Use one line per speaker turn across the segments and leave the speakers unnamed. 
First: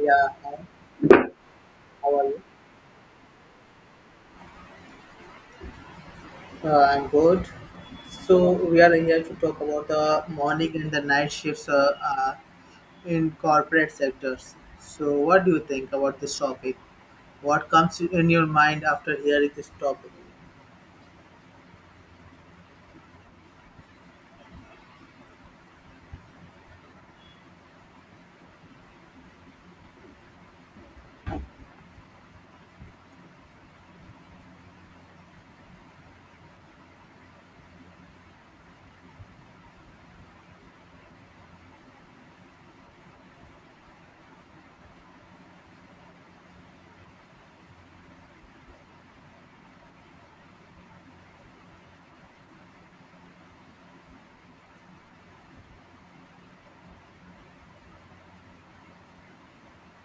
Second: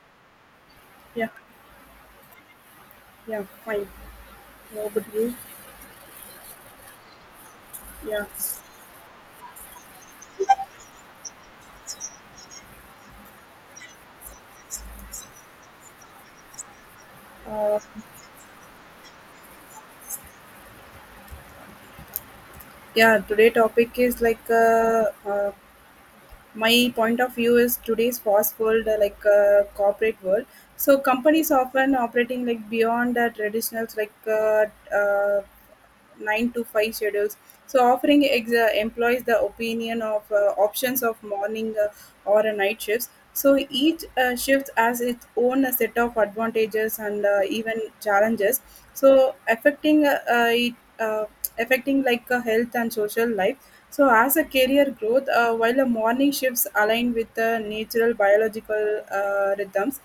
Yeah,
Yeah,
how are you?
yeah, fine. How about you?
I'm good.
Yeah,
So we are here to talk about the morning and the night shifts in corporate sectors. So what do you think about this topic? What
uh,
comes in your mind after hearing this topic?
yeah. Today topic is like my point of view is today's fast world, like corporate world. So companies often operating like beyond the traditional like uh, 9 to 5 schedules. So offering employs the opinion of options of morning or a night shifts. So each shift has its own set of advantages and even challenges. So affecting it, uh, affecting like health and social life. So as a career growth, while the morning shifts align with the natural biological rhythms,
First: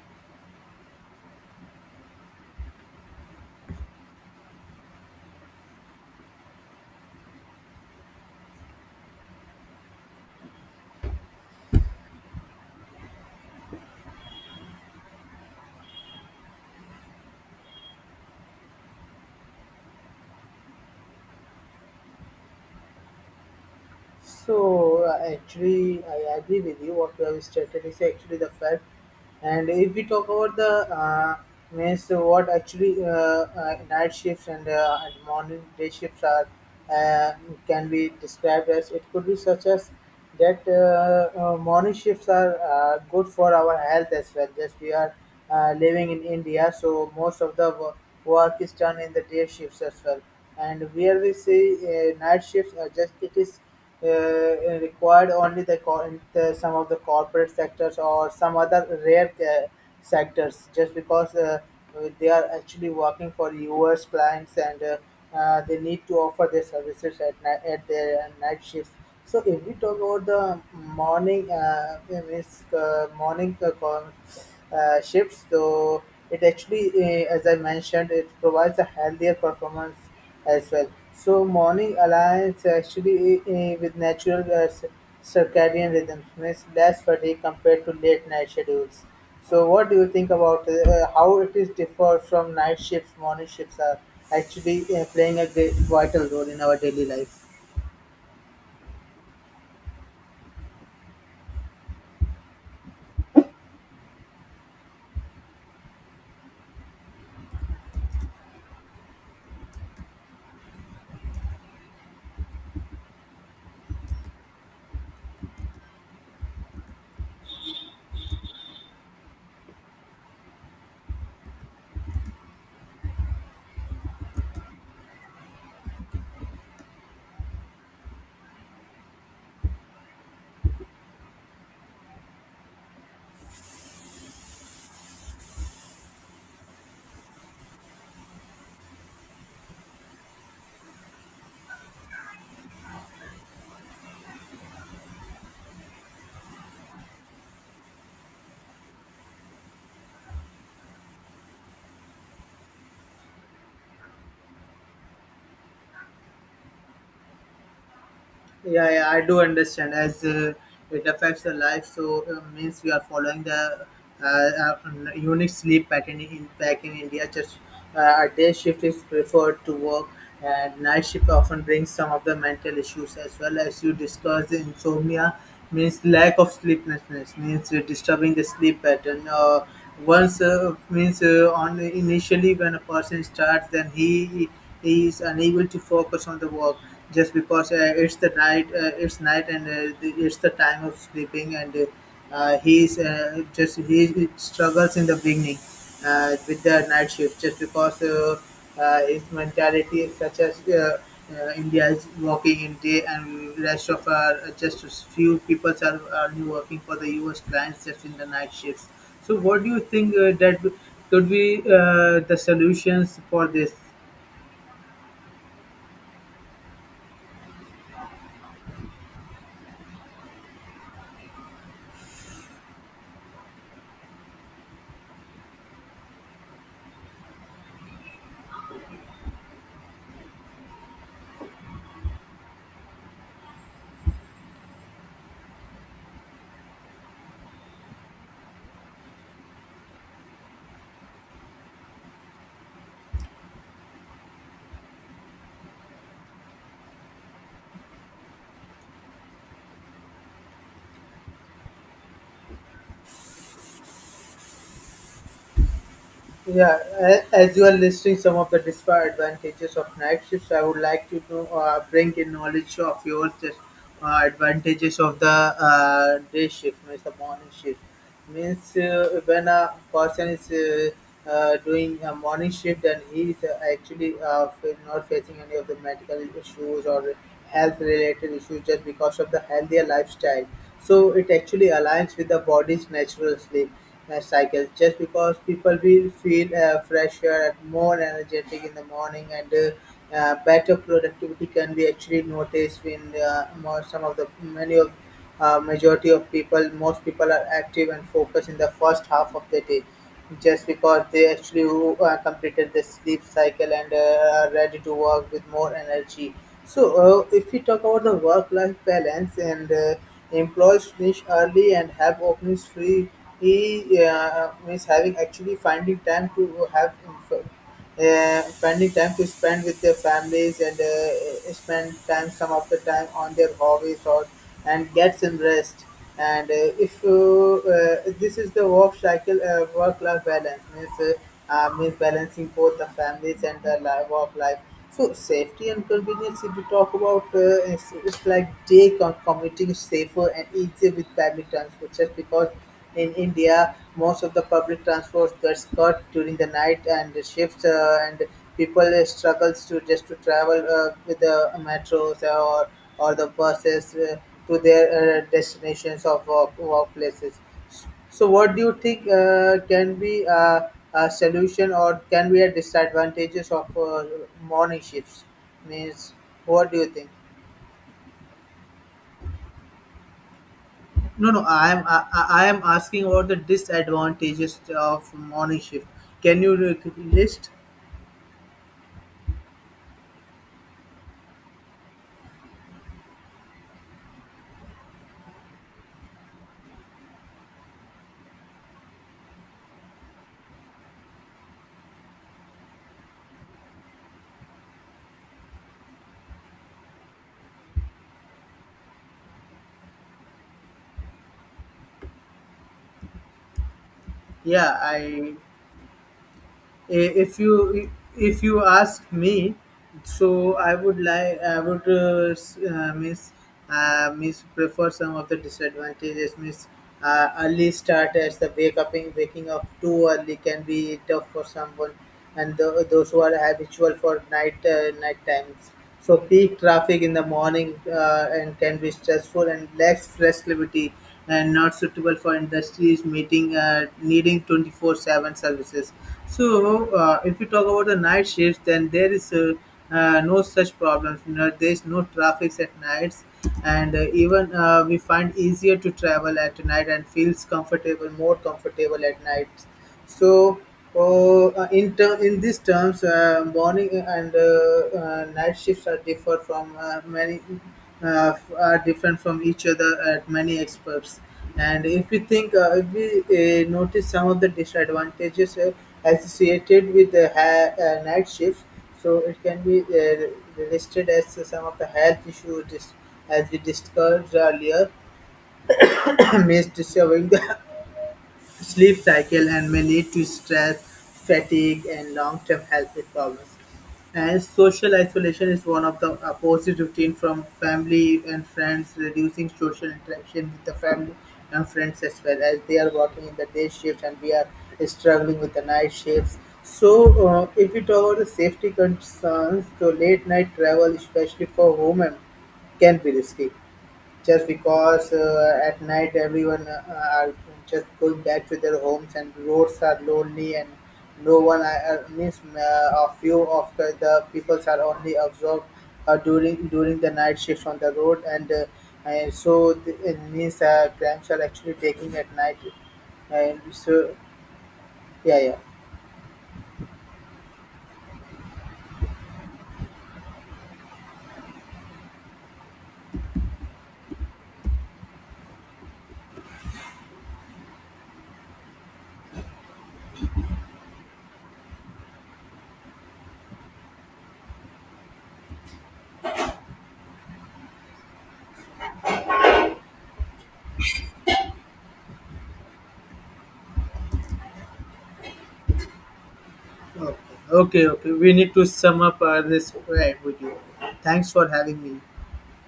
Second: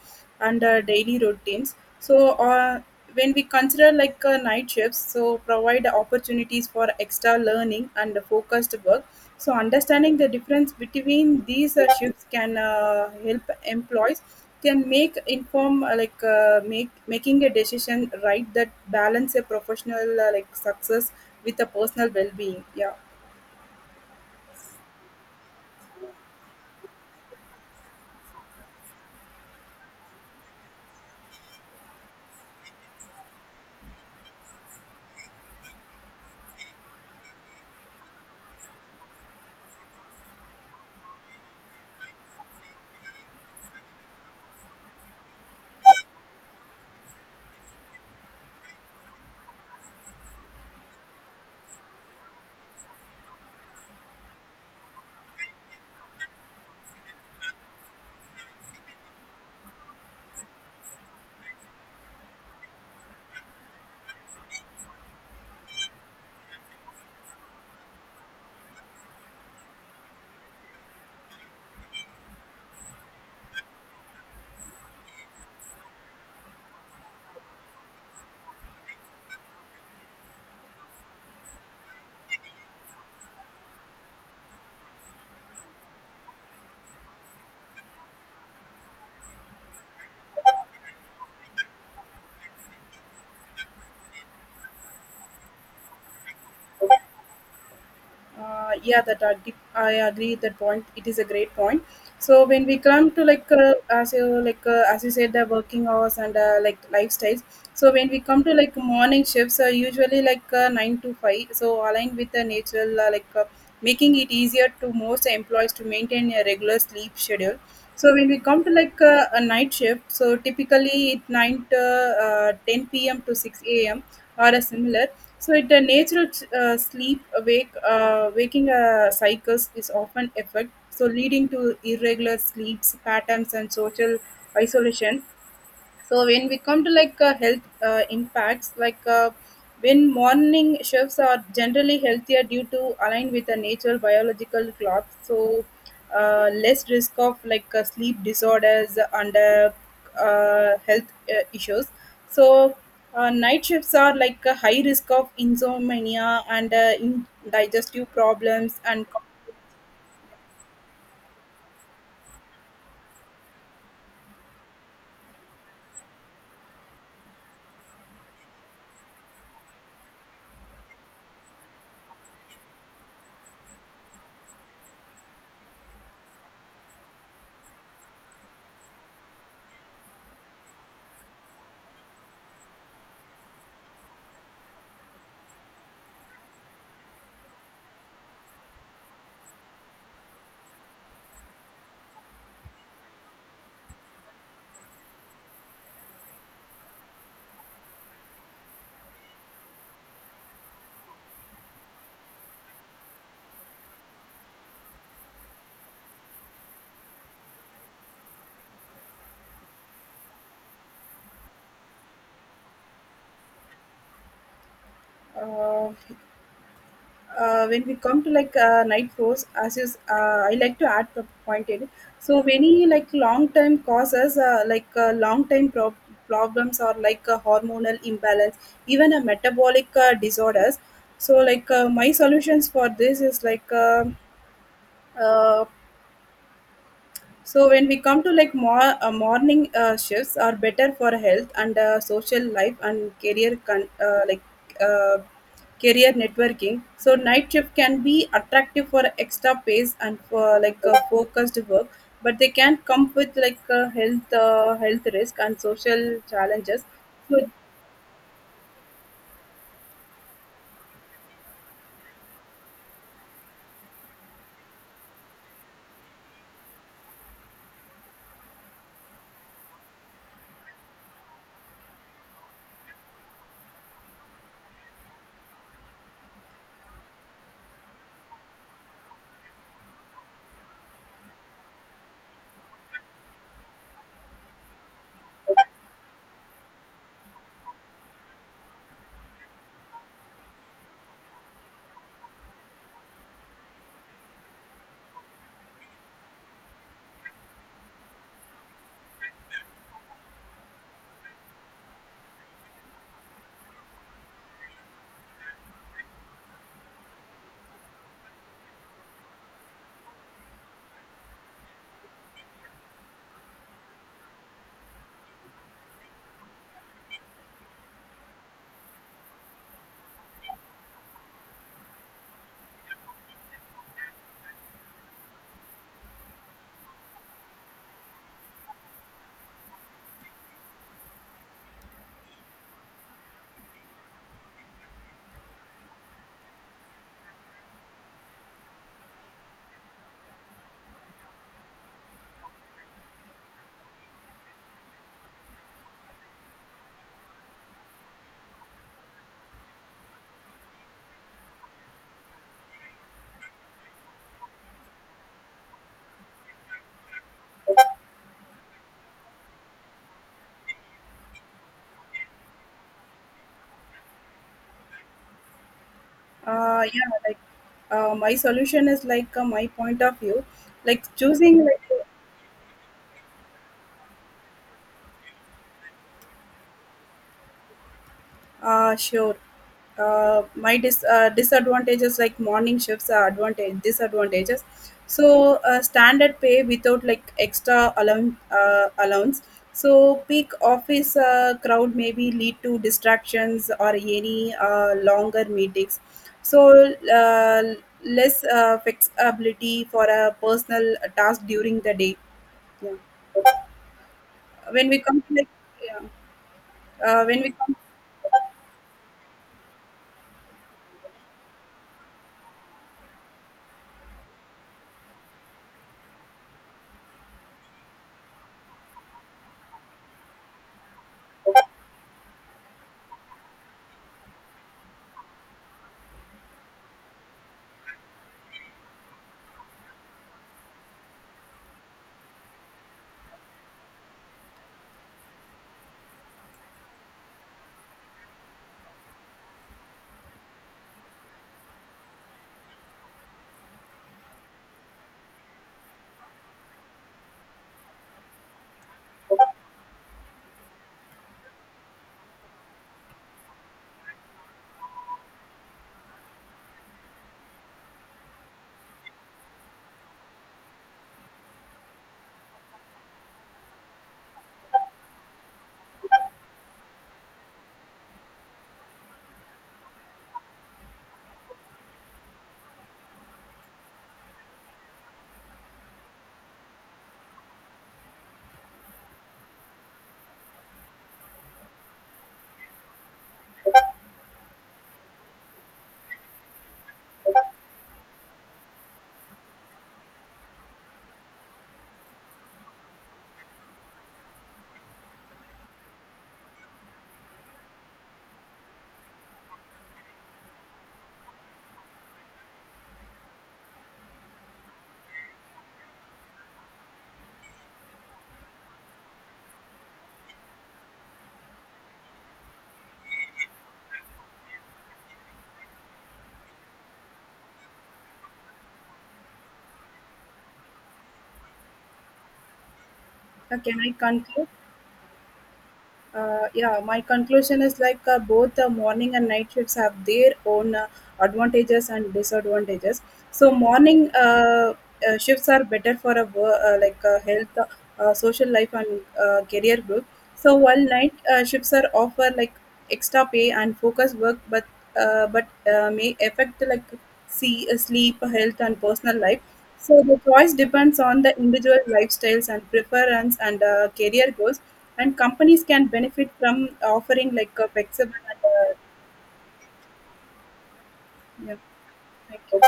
and our daily routines, so when we consider like night shifts so provide opportunities for extra learning and focused work, so understanding the difference between these shifts can help employees, can make inform like make making a decision right that balance a professional like success with a personal well-being, yeah.
So actually, I agree with you. What you have stated is actually the fact. And if we talk about the means, what actually night shifts and morning day shifts are uh, can be described as it could be such as that morning shifts are good for our health as well. Just we are living in India, so most of the work is done in the day shifts as well. And where we see night shifts, are just it is uh, required only in the some of the corporate sectors or some other rare sectors just because they are actually working for US clients and they need to offer their services at night at their night shifts. So if we talk about the morning means, morning shifts, so it actually as I mentioned it provides a healthier performance as well. So morning aligns actually with natural circadian rhythms, means less fatigue compared to late night schedules. So what do you think about how it is differ from night shifts? Morning shifts are actually playing a great vital role in our daily life.
Yeah, that I agree with that point, it is a great point. So when we come to like as you said, the working hours and like lifestyles. So when we come to like morning shifts are usually like 9 to 5, so aligned with the natural making it easier to most employees to maintain a regular sleep schedule. So when we come to like a night shift, so typically it 9 to 10 p.m. to 6 a.m. or a similar. So it, the natural sleep awake waking cycles is often affected, so leading to irregular sleep patterns and social isolation. So when we come to like health impacts, like when morning shifts are generally healthier due to align with the natural biological clock, so less risk of like sleep disorders and health issues. So night shifts are like a high risk of insomnia and in digestive problems.
Yeah,
And
yeah, I do understand as it affects the life. So means we are following the unique sleep pattern in back in India. Just a day shift is preferred to work, and night shift often brings some of the mental issues as well as you discussed. Insomnia means lack of sleeplessness, means disturbing the sleep pattern. Once means on initially when a person starts, then he is unable to focus on the work just because it's the night it's night and it's the time of sleeping and he's just he struggles in the beginning with the night shift just because his mentality is such as India is working in day and rest of our just few people are only working for the US clients just in the night shifts. So what do you think that could be the solutions for this?
uh, when we come to like night floors, as is, I like to add the point in. So many like long term causes, like problems or like hormonal imbalance, even a metabolic disorders. So like my solutions for this is like. Uh, so when we come to like more morning shifts are better for health and social life and career con- like uh, career networking. So night shift can be attractive for extra pace and for like focused work, but they can come with like health risk and social
Yeah,
challenges. So
as you are listing some of the disadvantages of night shifts, I would like to know, bring in knowledge of yours that advantages of the day shift, means the morning shift means when a person is doing a morning shift and he is actually not facing any of the medical issues or health related issues just because of the healthier lifestyle so it actually aligns with the body's natural sleep cycle just because people will feel fresher and more energetic in the morning and better productivity can be actually noticed when more, some of the many of majority of people most people are active and focused in the first half of the day just because they actually completed the sleep cycle and are ready to work with more energy so if we talk about the work life balance and employees finish early and have openings free he means having actually finding time to have finding time to spend with their families and spend time some of the time on their hobbies or and get some rest and if this is the work cycle work life balance means means balancing both the families and the life, work life so safety and convenience if you talk about it's like day commuting is safer and easier with public transport just because in India, most of the public transport gets cut during the night and the shifts, and people struggles to just to travel with the metros or the buses to their destinations of workplaces. So, what do you think can be a solution or can be a disadvantages of morning shifts? Means, what do you think?
yeah, like my solution is like my point of view, like
No, no,
choosing like.
I am asking about the disadvantages of morning shift. Can you look list?
Sure. My disadvantages, like morning shifts are advantage disadvantages. So standard pay without like extra allowance. Allowance. So peak office crowd maybe lead to distractions or any longer meetings. So less flexibility for a personal task during the day. Yeah.
Yeah,
When we come to
I
like, yeah.
i-
uh,
if
when we
you
come,
if you ask me, so I would like I would miss miss prefer some of the disadvantages. Miss early start as the wake up waking up too early can be tough for someone, and those who are habitual for night night times. So peak traffic in the morning and can be stressful and lacks flexibility and not suitable for industries meeting needing 24/7 services. So if you talk about the night shifts, then there is no such problems. You there is no traffic at nights, and even we find easier to travel at night and feels comfortable, more comfortable at night. So, in these terms, morning and night shifts are differ from are different from each other at many experts. And if we think, if we notice some of the disadvantages associated with the night shifts, so it can be listed as some of the health issues as we discussed earlier, means disturbing the sleep cycle and may lead to stress, fatigue, and long-term health problems. And social isolation is one of the opposite routine from family and friends, reducing social interaction with the family and friends as well as they are working in the day shift and we are struggling with the night shifts. So, if we talk about the safety concerns, so late night travel, especially for women, can be risky just because at night everyone are just going back to their homes and roads are lonely and no one means a few of the peoples are only absorbed during during the night shifts on the road and so it means crimes are actually taking at night and
can I
so
conclude?
yeah, yeah.
Yeah, my conclusion is like both the morning and night shifts have their own advantages and disadvantages, so morning shifts are better for a like health, social life, and career growth. So while night shifts are offer like extra pay and focus work, but but may affect like, see, sleep health and personal life. So the choice depends on the individual lifestyles and preference and career goals, and companies can benefit from
Okay,
offering like a
okay.
flexible
We need to
and
sum up this right with you, thanks for
yeah,
having me.
thank you.